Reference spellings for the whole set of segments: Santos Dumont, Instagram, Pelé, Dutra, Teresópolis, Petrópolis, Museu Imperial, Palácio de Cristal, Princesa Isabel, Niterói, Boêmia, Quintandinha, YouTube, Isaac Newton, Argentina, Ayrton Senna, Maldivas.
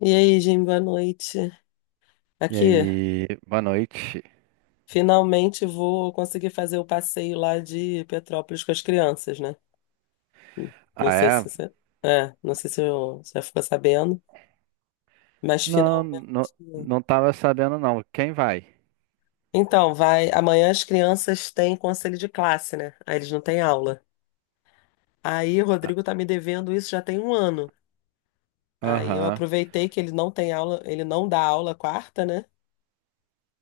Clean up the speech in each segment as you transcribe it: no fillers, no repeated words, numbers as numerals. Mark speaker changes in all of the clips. Speaker 1: E aí, Jim, boa noite.
Speaker 2: E
Speaker 1: Aqui,
Speaker 2: aí, boa noite.
Speaker 1: finalmente vou conseguir fazer o passeio lá de Petrópolis com as crianças, né? Hum, Não
Speaker 2: Ah,
Speaker 1: sei se
Speaker 2: é?
Speaker 1: você, não sei se você ficou sabendo, mas
Speaker 2: Não,
Speaker 1: finalmente.
Speaker 2: não, não tava sabendo não. Quem vai?
Speaker 1: Então, vai, amanhã as crianças têm conselho de classe, né? Aí eles não têm aula. Aí o
Speaker 2: Ah.
Speaker 1: Rodrigo tá me devendo isso já tem um ano. Aí eu
Speaker 2: Aham.
Speaker 1: aproveitei que ele não tem aula, ele não dá aula quarta, né?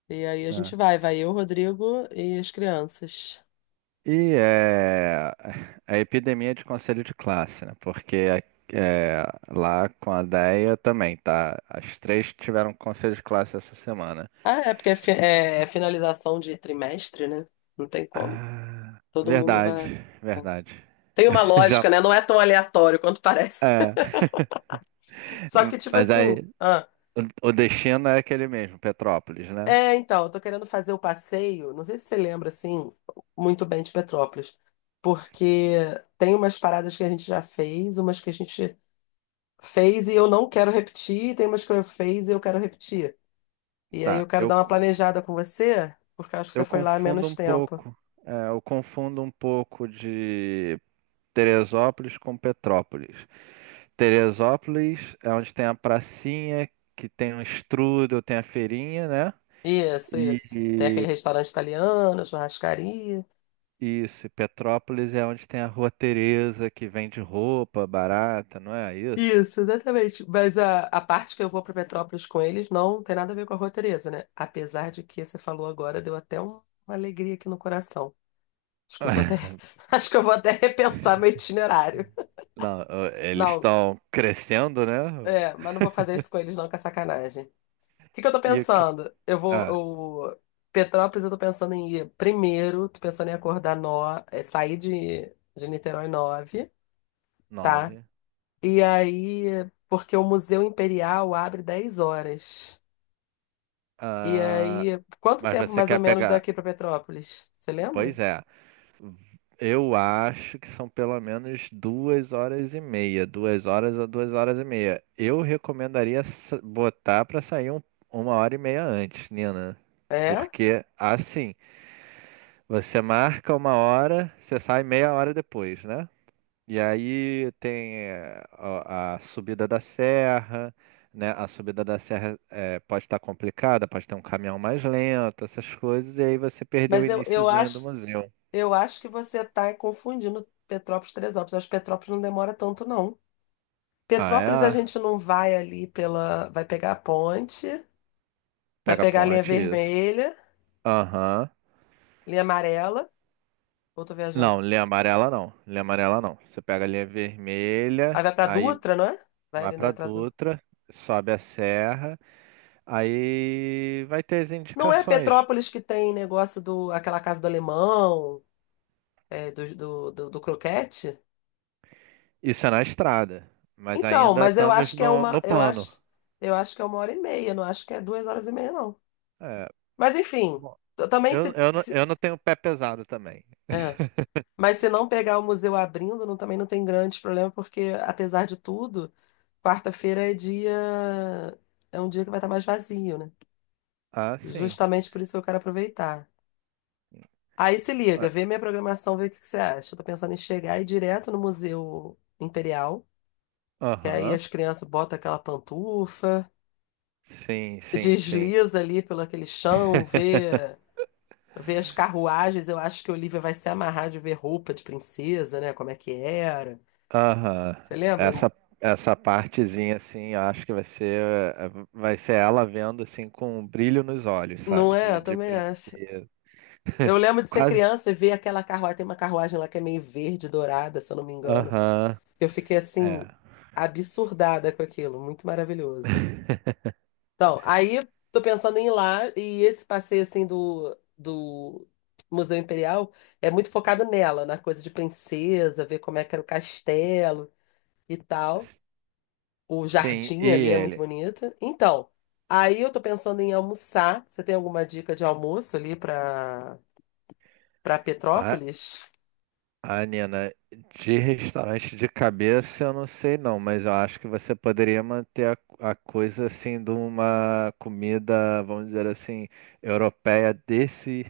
Speaker 1: E aí a gente
Speaker 2: Né.
Speaker 1: vai, vai eu, Rodrigo e as crianças.
Speaker 2: E é a epidemia de conselho de classe, né? Porque é, lá com a Deia também, tá? As três tiveram conselho de classe essa semana.
Speaker 1: Ah, é porque é finalização de trimestre, né? Não tem como.
Speaker 2: Ah,
Speaker 1: Todo mundo vai. É.
Speaker 2: verdade, verdade.
Speaker 1: Tem uma
Speaker 2: Já,
Speaker 1: lógica, né? Não é tão aleatório quanto parece.
Speaker 2: é.
Speaker 1: Só que, tipo
Speaker 2: Mas aí,
Speaker 1: assim. Ah,
Speaker 2: o o destino é aquele mesmo, Petrópolis, né?
Speaker 1: é, então, eu tô querendo fazer o passeio. Não sei se você lembra, assim, muito bem de Petrópolis. Porque tem umas paradas que a gente já fez, umas que a gente fez e eu não quero repetir, e tem umas que eu fiz e eu quero repetir. E aí
Speaker 2: Tá,
Speaker 1: eu quero
Speaker 2: eu.
Speaker 1: dar uma planejada com você, porque eu acho que você
Speaker 2: Eu
Speaker 1: foi lá há
Speaker 2: confundo
Speaker 1: menos
Speaker 2: um
Speaker 1: tempo.
Speaker 2: pouco. É, eu confundo um pouco de Teresópolis com Petrópolis. Teresópolis é onde tem a pracinha, que tem um strudel, tem a feirinha, né?
Speaker 1: Isso, isso. Tem aquele
Speaker 2: E
Speaker 1: restaurante italiano, churrascaria.
Speaker 2: e isso, e Petrópolis é onde tem a Rua Teresa, que vende roupa barata, não é isso?
Speaker 1: Isso, exatamente. Mas a parte que eu vou para Petrópolis com eles não tem nada a ver com a Rua Teresa, né? Apesar de que você falou agora, deu até uma alegria aqui no coração. Acho que eu vou até, acho que eu vou até repensar meu itinerário.
Speaker 2: Não, eles
Speaker 1: Não,
Speaker 2: estão crescendo, né?
Speaker 1: mas não vou fazer isso com eles não, que é sacanagem. O que que eu tô
Speaker 2: E o que.
Speaker 1: pensando? Eu vou,
Speaker 2: Ah,
Speaker 1: eu- Petrópolis, eu tô pensando em ir primeiro, tô pensando em acordar sair de Niterói nove, tá?
Speaker 2: nove.
Speaker 1: E aí, porque o Museu Imperial abre 10 horas. E
Speaker 2: Ah,
Speaker 1: aí, quanto
Speaker 2: mas
Speaker 1: tempo
Speaker 2: você
Speaker 1: mais ou
Speaker 2: quer
Speaker 1: menos
Speaker 2: pegar.
Speaker 1: daqui para Petrópolis? Você lembra?
Speaker 2: Pois é. Eu acho que são pelo menos 2 horas e meia, 2 horas a 2 horas e meia. Eu recomendaria botar pra sair 1 hora e meia antes, Nina,
Speaker 1: É?
Speaker 2: porque assim você marca 1 hora, você sai meia hora depois, né? E aí tem a subida da serra, né? A subida da serra pode estar complicada, pode ter um caminhão mais lento, essas coisas, e aí você perdeu o
Speaker 1: Mas
Speaker 2: iniciozinho do museu.
Speaker 1: eu acho que você está confundindo Petrópolis e Teresópolis. Eu acho que Petrópolis não demora tanto, não.
Speaker 2: Ah,
Speaker 1: Petrópolis a
Speaker 2: é?
Speaker 1: gente não vai ali pela. Vai pegar a ponte, vai
Speaker 2: Pega a
Speaker 1: pegar a linha
Speaker 2: ponte, isso.
Speaker 1: vermelha,
Speaker 2: Aham.
Speaker 1: linha amarela. Ou tô
Speaker 2: Não,
Speaker 1: viajando?
Speaker 2: linha amarela não. Linha amarela não. Você pega a linha
Speaker 1: Aí
Speaker 2: vermelha,
Speaker 1: vai para
Speaker 2: aí
Speaker 1: Dutra, não é? Vai
Speaker 2: vai
Speaker 1: ali na
Speaker 2: pra
Speaker 1: entrada.
Speaker 2: Dutra, sobe a serra, aí vai ter as
Speaker 1: Não é
Speaker 2: indicações.
Speaker 1: Petrópolis que tem negócio do aquela casa do alemão? Do croquete.
Speaker 2: Isso é na estrada, mas
Speaker 1: Então,
Speaker 2: ainda
Speaker 1: mas eu
Speaker 2: estamos
Speaker 1: acho que é
Speaker 2: no,
Speaker 1: uma,
Speaker 2: no plano.
Speaker 1: eu acho que é uma hora e meia, não acho que é 2 horas e meia, não.
Speaker 2: É,
Speaker 1: Mas enfim,
Speaker 2: bom,
Speaker 1: também
Speaker 2: eu não tenho pé pesado também.
Speaker 1: é. Mas se não pegar o museu abrindo, também não tem grande problema, porque apesar de tudo, quarta-feira é dia, é um dia que vai estar mais vazio, né?
Speaker 2: Ah, sim.
Speaker 1: Justamente por isso que eu quero aproveitar. Aí se liga,
Speaker 2: Ah,
Speaker 1: vê minha programação, vê o que que você acha. Eu tô pensando em chegar e ir direto no Museu Imperial, que aí
Speaker 2: aham.
Speaker 1: as crianças botam aquela pantufa.
Speaker 2: Sim, sim, sim.
Speaker 1: Desliza ali pelo aquele chão, vê as carruagens. Eu acho que a Olivia vai se amarrar de ver roupa de princesa, né? Como é que era.
Speaker 2: Aham.
Speaker 1: Você lembra?
Speaker 2: Essa, essa partezinha, assim, eu acho que vai ser ela vendo, assim, com um brilho nos olhos,
Speaker 1: Não
Speaker 2: sabe?
Speaker 1: é?
Speaker 2: De,
Speaker 1: Eu
Speaker 2: de
Speaker 1: também acho.
Speaker 2: princesa.
Speaker 1: Eu lembro de ser
Speaker 2: Quase.
Speaker 1: criança e ver aquela carruagem. Tem uma carruagem lá que é meio verde, dourada, se eu não me engano.
Speaker 2: Aham.
Speaker 1: Eu fiquei assim,
Speaker 2: É.
Speaker 1: absurdada com aquilo. Muito maravilhoso. Então, aí tô pensando em ir lá, e esse passeio assim do Museu Imperial é muito focado nela, na coisa de princesa, ver como é que era o castelo e tal.
Speaker 2: S-
Speaker 1: O
Speaker 2: Sim, e
Speaker 1: jardim ali é muito
Speaker 2: ele?
Speaker 1: bonito. Então, aí eu tô pensando em almoçar. Você tem alguma dica de almoço ali para
Speaker 2: A,
Speaker 1: Petrópolis?
Speaker 2: a Nina, de restaurante de cabeça, eu não sei não, mas eu acho que você poderia manter a coisa assim de uma comida, vamos dizer assim, europeia desse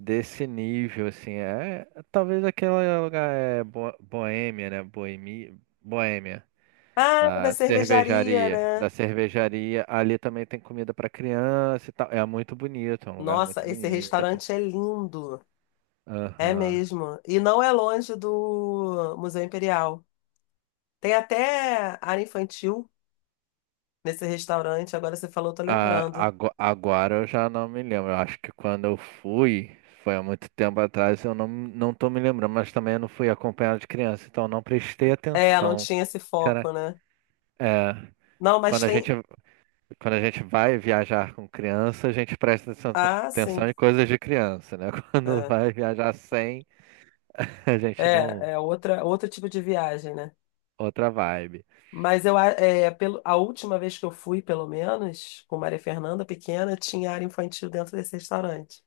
Speaker 2: desse nível, assim, talvez aquele lugar é Boêmia, né? Boêmia,
Speaker 1: Ah, da
Speaker 2: da
Speaker 1: cervejaria,
Speaker 2: cervejaria, da
Speaker 1: né?
Speaker 2: cervejaria. Ali também tem comida para criança e tal. É muito bonito, é um lugar muito
Speaker 1: Nossa, esse
Speaker 2: bonito.
Speaker 1: restaurante é lindo. É
Speaker 2: Aham.
Speaker 1: mesmo. E não é longe do Museu Imperial. Tem até área infantil nesse restaurante, agora você falou, tô
Speaker 2: Ah,
Speaker 1: lembrando.
Speaker 2: agora eu já não me lembro. Eu acho que quando eu fui, foi há muito tempo atrás, eu não tô me lembrando, mas também eu não fui acompanhado de criança, então eu não prestei
Speaker 1: É, não
Speaker 2: atenção.
Speaker 1: tinha esse
Speaker 2: Será?
Speaker 1: foco, né?
Speaker 2: É,
Speaker 1: Não,
Speaker 2: quando
Speaker 1: mas
Speaker 2: a
Speaker 1: tem.
Speaker 2: gente vai viajar com criança, a gente presta atenção
Speaker 1: Ah, sim.
Speaker 2: atenção em coisas de criança, né? Quando
Speaker 1: É,
Speaker 2: vai viajar sem, a gente não.
Speaker 1: outra, outro tipo de viagem, né?
Speaker 2: Outra vibe.
Speaker 1: Mas eu, é, pelo, a última vez que eu fui, pelo menos, com Maria Fernanda pequena, tinha área infantil dentro desse restaurante.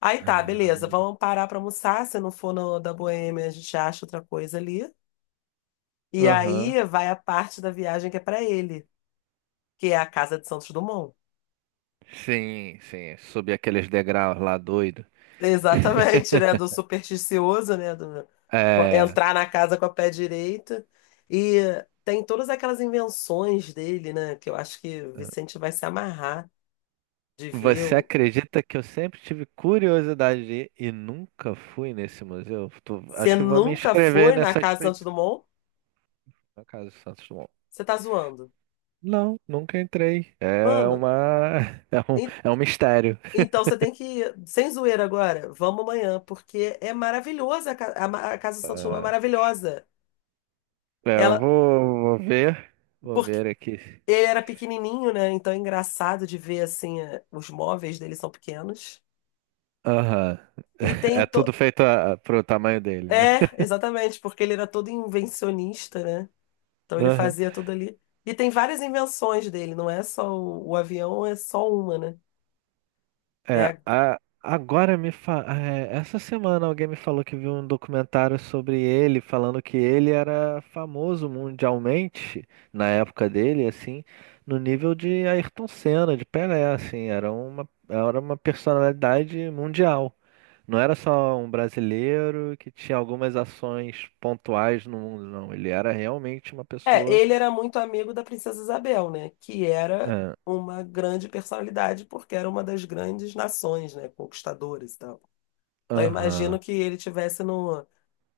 Speaker 1: Aí tá,
Speaker 2: Ah,
Speaker 1: beleza, vamos parar pra almoçar. Se não for no da Boêmia, a gente acha outra coisa ali. E
Speaker 2: aham.
Speaker 1: aí vai a parte da viagem que é pra ele, que é a casa de Santos Dumont.
Speaker 2: Sim, sim. Subir aqueles degraus lá doido.
Speaker 1: Exatamente, né? Do supersticioso, né? Do
Speaker 2: É.
Speaker 1: entrar na casa com a pé direito. E tem todas aquelas invenções dele, né? Que eu acho que o Vicente vai se amarrar de ver.
Speaker 2: Você acredita que eu sempre tive curiosidade de ir e nunca fui nesse museu?
Speaker 1: Você
Speaker 2: Acho que vou me
Speaker 1: nunca
Speaker 2: inscrever
Speaker 1: foi na
Speaker 2: nessa
Speaker 1: casa Santos
Speaker 2: expedição
Speaker 1: Dumont?
Speaker 2: na Casa do Santos Dumont.
Speaker 1: Você tá zoando.
Speaker 2: Não, nunca entrei. É
Speaker 1: Mano,
Speaker 2: uma. É um,
Speaker 1: en-
Speaker 2: é um mistério.
Speaker 1: então você tem que ir. Sem zoeira agora, vamos amanhã, porque é maravilhosa. A ca- a ma- a casa Santos Dumont é
Speaker 2: É.
Speaker 1: maravilhosa.
Speaker 2: É, eu
Speaker 1: Ela.
Speaker 2: vou ver. Vou
Speaker 1: Porque
Speaker 2: ver aqui.
Speaker 1: ele era pequenininho, né? Então é engraçado de ver assim, os móveis dele são pequenos.
Speaker 2: Aham.
Speaker 1: E tem.
Speaker 2: É tudo feito pro tamanho dele, né?
Speaker 1: É, exatamente, porque ele era todo invencionista, né? Então ele
Speaker 2: Aham.
Speaker 1: fazia tudo ali. E tem várias invenções dele, não é só o avião, é só uma, né? É,
Speaker 2: É,
Speaker 1: a-
Speaker 2: agora essa semana alguém me falou que viu um documentário sobre ele, falando que ele era famoso mundialmente na época dele, assim, no nível de Ayrton Senna, de Pelé, assim, era uma personalidade mundial. Não era só um brasileiro que tinha algumas ações pontuais no mundo, não. Ele era realmente uma pessoa.
Speaker 1: ele era muito amigo da Princesa Isabel, né? Que era
Speaker 2: Ah,
Speaker 1: uma grande personalidade, porque era uma das grandes nações, né? Conquistadoras e tal. Então eu imagino
Speaker 2: aham.
Speaker 1: que ele tivesse no,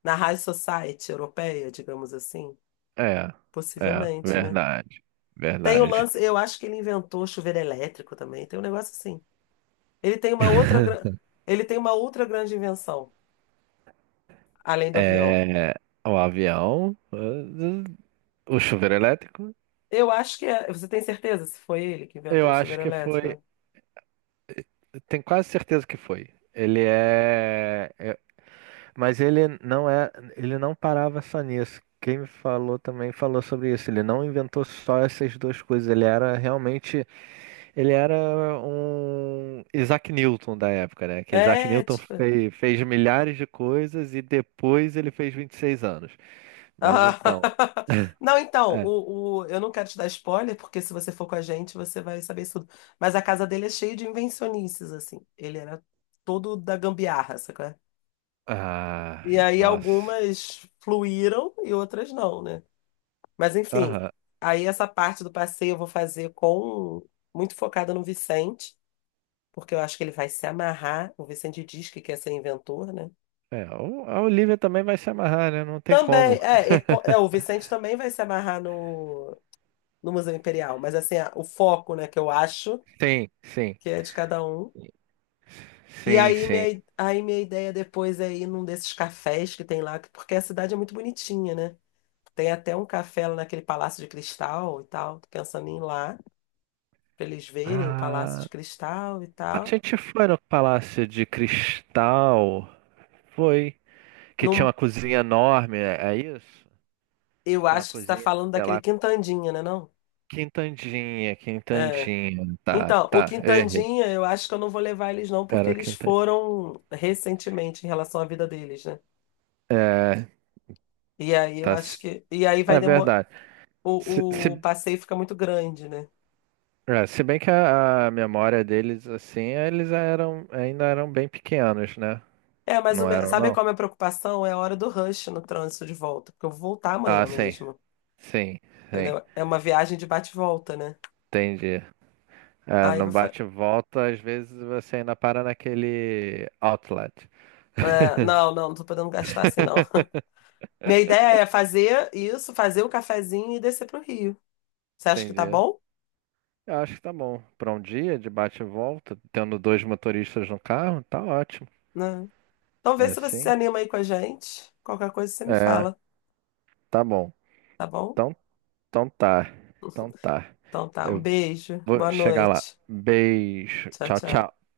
Speaker 1: na High Society europeia, digamos assim.
Speaker 2: É, é,
Speaker 1: Possivelmente, né?
Speaker 2: verdade.
Speaker 1: Tem o
Speaker 2: Verdade.
Speaker 1: lance, eu acho que ele inventou chuveiro elétrico também, tem um negócio assim. Ele tem uma outra, ele tem uma outra grande invenção, além do avião.
Speaker 2: É, o avião, o chuveiro elétrico,
Speaker 1: Eu acho que é. Você tem certeza se foi ele que
Speaker 2: eu
Speaker 1: inventou o
Speaker 2: acho
Speaker 1: chuveiro
Speaker 2: que foi.
Speaker 1: elétrico?
Speaker 2: Tenho quase certeza que foi. Mas ele não é. Ele não parava só nisso. Quem me falou também falou sobre isso. Ele não inventou só essas duas coisas. Ele era realmente Ele era um Isaac Newton da época, né? Que Isaac
Speaker 1: É,
Speaker 2: Newton
Speaker 1: tipo.
Speaker 2: fez, milhares de coisas e depois ele fez 26 anos. Mas
Speaker 1: Ah.
Speaker 2: então,
Speaker 1: Não, então,
Speaker 2: é.
Speaker 1: eu não quero te dar spoiler, porque se você for com a gente, você vai saber isso tudo. Mas a casa dele é cheia de invencionices, assim. Ele era todo da gambiarra, sacou?
Speaker 2: Ah,
Speaker 1: E aí
Speaker 2: nossa.
Speaker 1: algumas fluíram e outras não, né? Mas enfim,
Speaker 2: Aham.
Speaker 1: aí essa parte do passeio eu vou fazer com muito focada no Vicente. Porque eu acho que ele vai se amarrar. O Vicente diz que quer ser inventor, né?
Speaker 2: É, a Olivia também vai se amarrar, né? Não tem
Speaker 1: Também,
Speaker 2: como.
Speaker 1: o Vicente também vai se amarrar no Museu Imperial, mas assim, o foco, né, que eu acho
Speaker 2: Sim, sim.
Speaker 1: que é de cada um. E
Speaker 2: Sim,
Speaker 1: aí
Speaker 2: sim.
Speaker 1: minha ideia depois é ir num desses cafés que tem lá, que- porque a cidade é muito bonitinha, né? Tem até um café lá naquele Palácio de Cristal e tal, tô pensando em ir lá, pra eles verem o Palácio
Speaker 2: Ah,
Speaker 1: de Cristal e
Speaker 2: a
Speaker 1: tal.
Speaker 2: gente foi no Palácio de Cristal, foi, que tinha uma
Speaker 1: Num,
Speaker 2: cozinha enorme, é isso? Que
Speaker 1: eu
Speaker 2: tem uma
Speaker 1: acho que você tá
Speaker 2: cozinha,
Speaker 1: falando
Speaker 2: sei
Speaker 1: daquele
Speaker 2: lá,
Speaker 1: Quintandinha, né, não?
Speaker 2: Quintandinha,
Speaker 1: É.
Speaker 2: Quintandinha. Tá,
Speaker 1: Então, o
Speaker 2: tá, errei.
Speaker 1: Quintandinha, eu acho que eu não vou levar eles não, porque
Speaker 2: Era o
Speaker 1: eles
Speaker 2: Quintandinha.
Speaker 1: foram recentemente em relação à vida deles, né?
Speaker 2: É,
Speaker 1: E aí eu
Speaker 2: tá.
Speaker 1: acho que. E aí vai
Speaker 2: É
Speaker 1: demorar.
Speaker 2: verdade. Se,
Speaker 1: O
Speaker 2: se,
Speaker 1: passeio fica muito grande, né?
Speaker 2: Se bem que a memória deles, assim, eles eram, ainda eram bem pequenos, né?
Speaker 1: É, mas
Speaker 2: Não eram,
Speaker 1: sabe
Speaker 2: não?
Speaker 1: qual é a minha preocupação? É a hora do rush no trânsito de volta, porque eu vou voltar
Speaker 2: Ah,
Speaker 1: amanhã
Speaker 2: sim,
Speaker 1: mesmo,
Speaker 2: sim, sim.
Speaker 1: entendeu? É uma viagem de bate e volta, né?
Speaker 2: Entendi. É,
Speaker 1: Aí eu
Speaker 2: no
Speaker 1: vou.
Speaker 2: bate-volta, às vezes você ainda para naquele outlet.
Speaker 1: É, não, não, não tô podendo gastar assim, não. Minha ideia é fazer isso, fazer o cafezinho e descer pro Rio. Você acha que tá
Speaker 2: Entendi.
Speaker 1: bom?
Speaker 2: Eu acho que tá bom. Para um dia de bate-volta, tendo dois motoristas no carro, tá ótimo.
Speaker 1: Né? Então vê se você se
Speaker 2: Assim.
Speaker 1: anima aí com a gente. Qualquer coisa você me
Speaker 2: É.
Speaker 1: fala,
Speaker 2: Tá bom.
Speaker 1: tá bom?
Speaker 2: Então, então tá. Então tá.
Speaker 1: Então tá, um
Speaker 2: Eu
Speaker 1: beijo,
Speaker 2: vou
Speaker 1: boa
Speaker 2: chegar lá.
Speaker 1: noite.
Speaker 2: Beijo.
Speaker 1: Tchau,
Speaker 2: Tchau,
Speaker 1: tchau.
Speaker 2: tchau.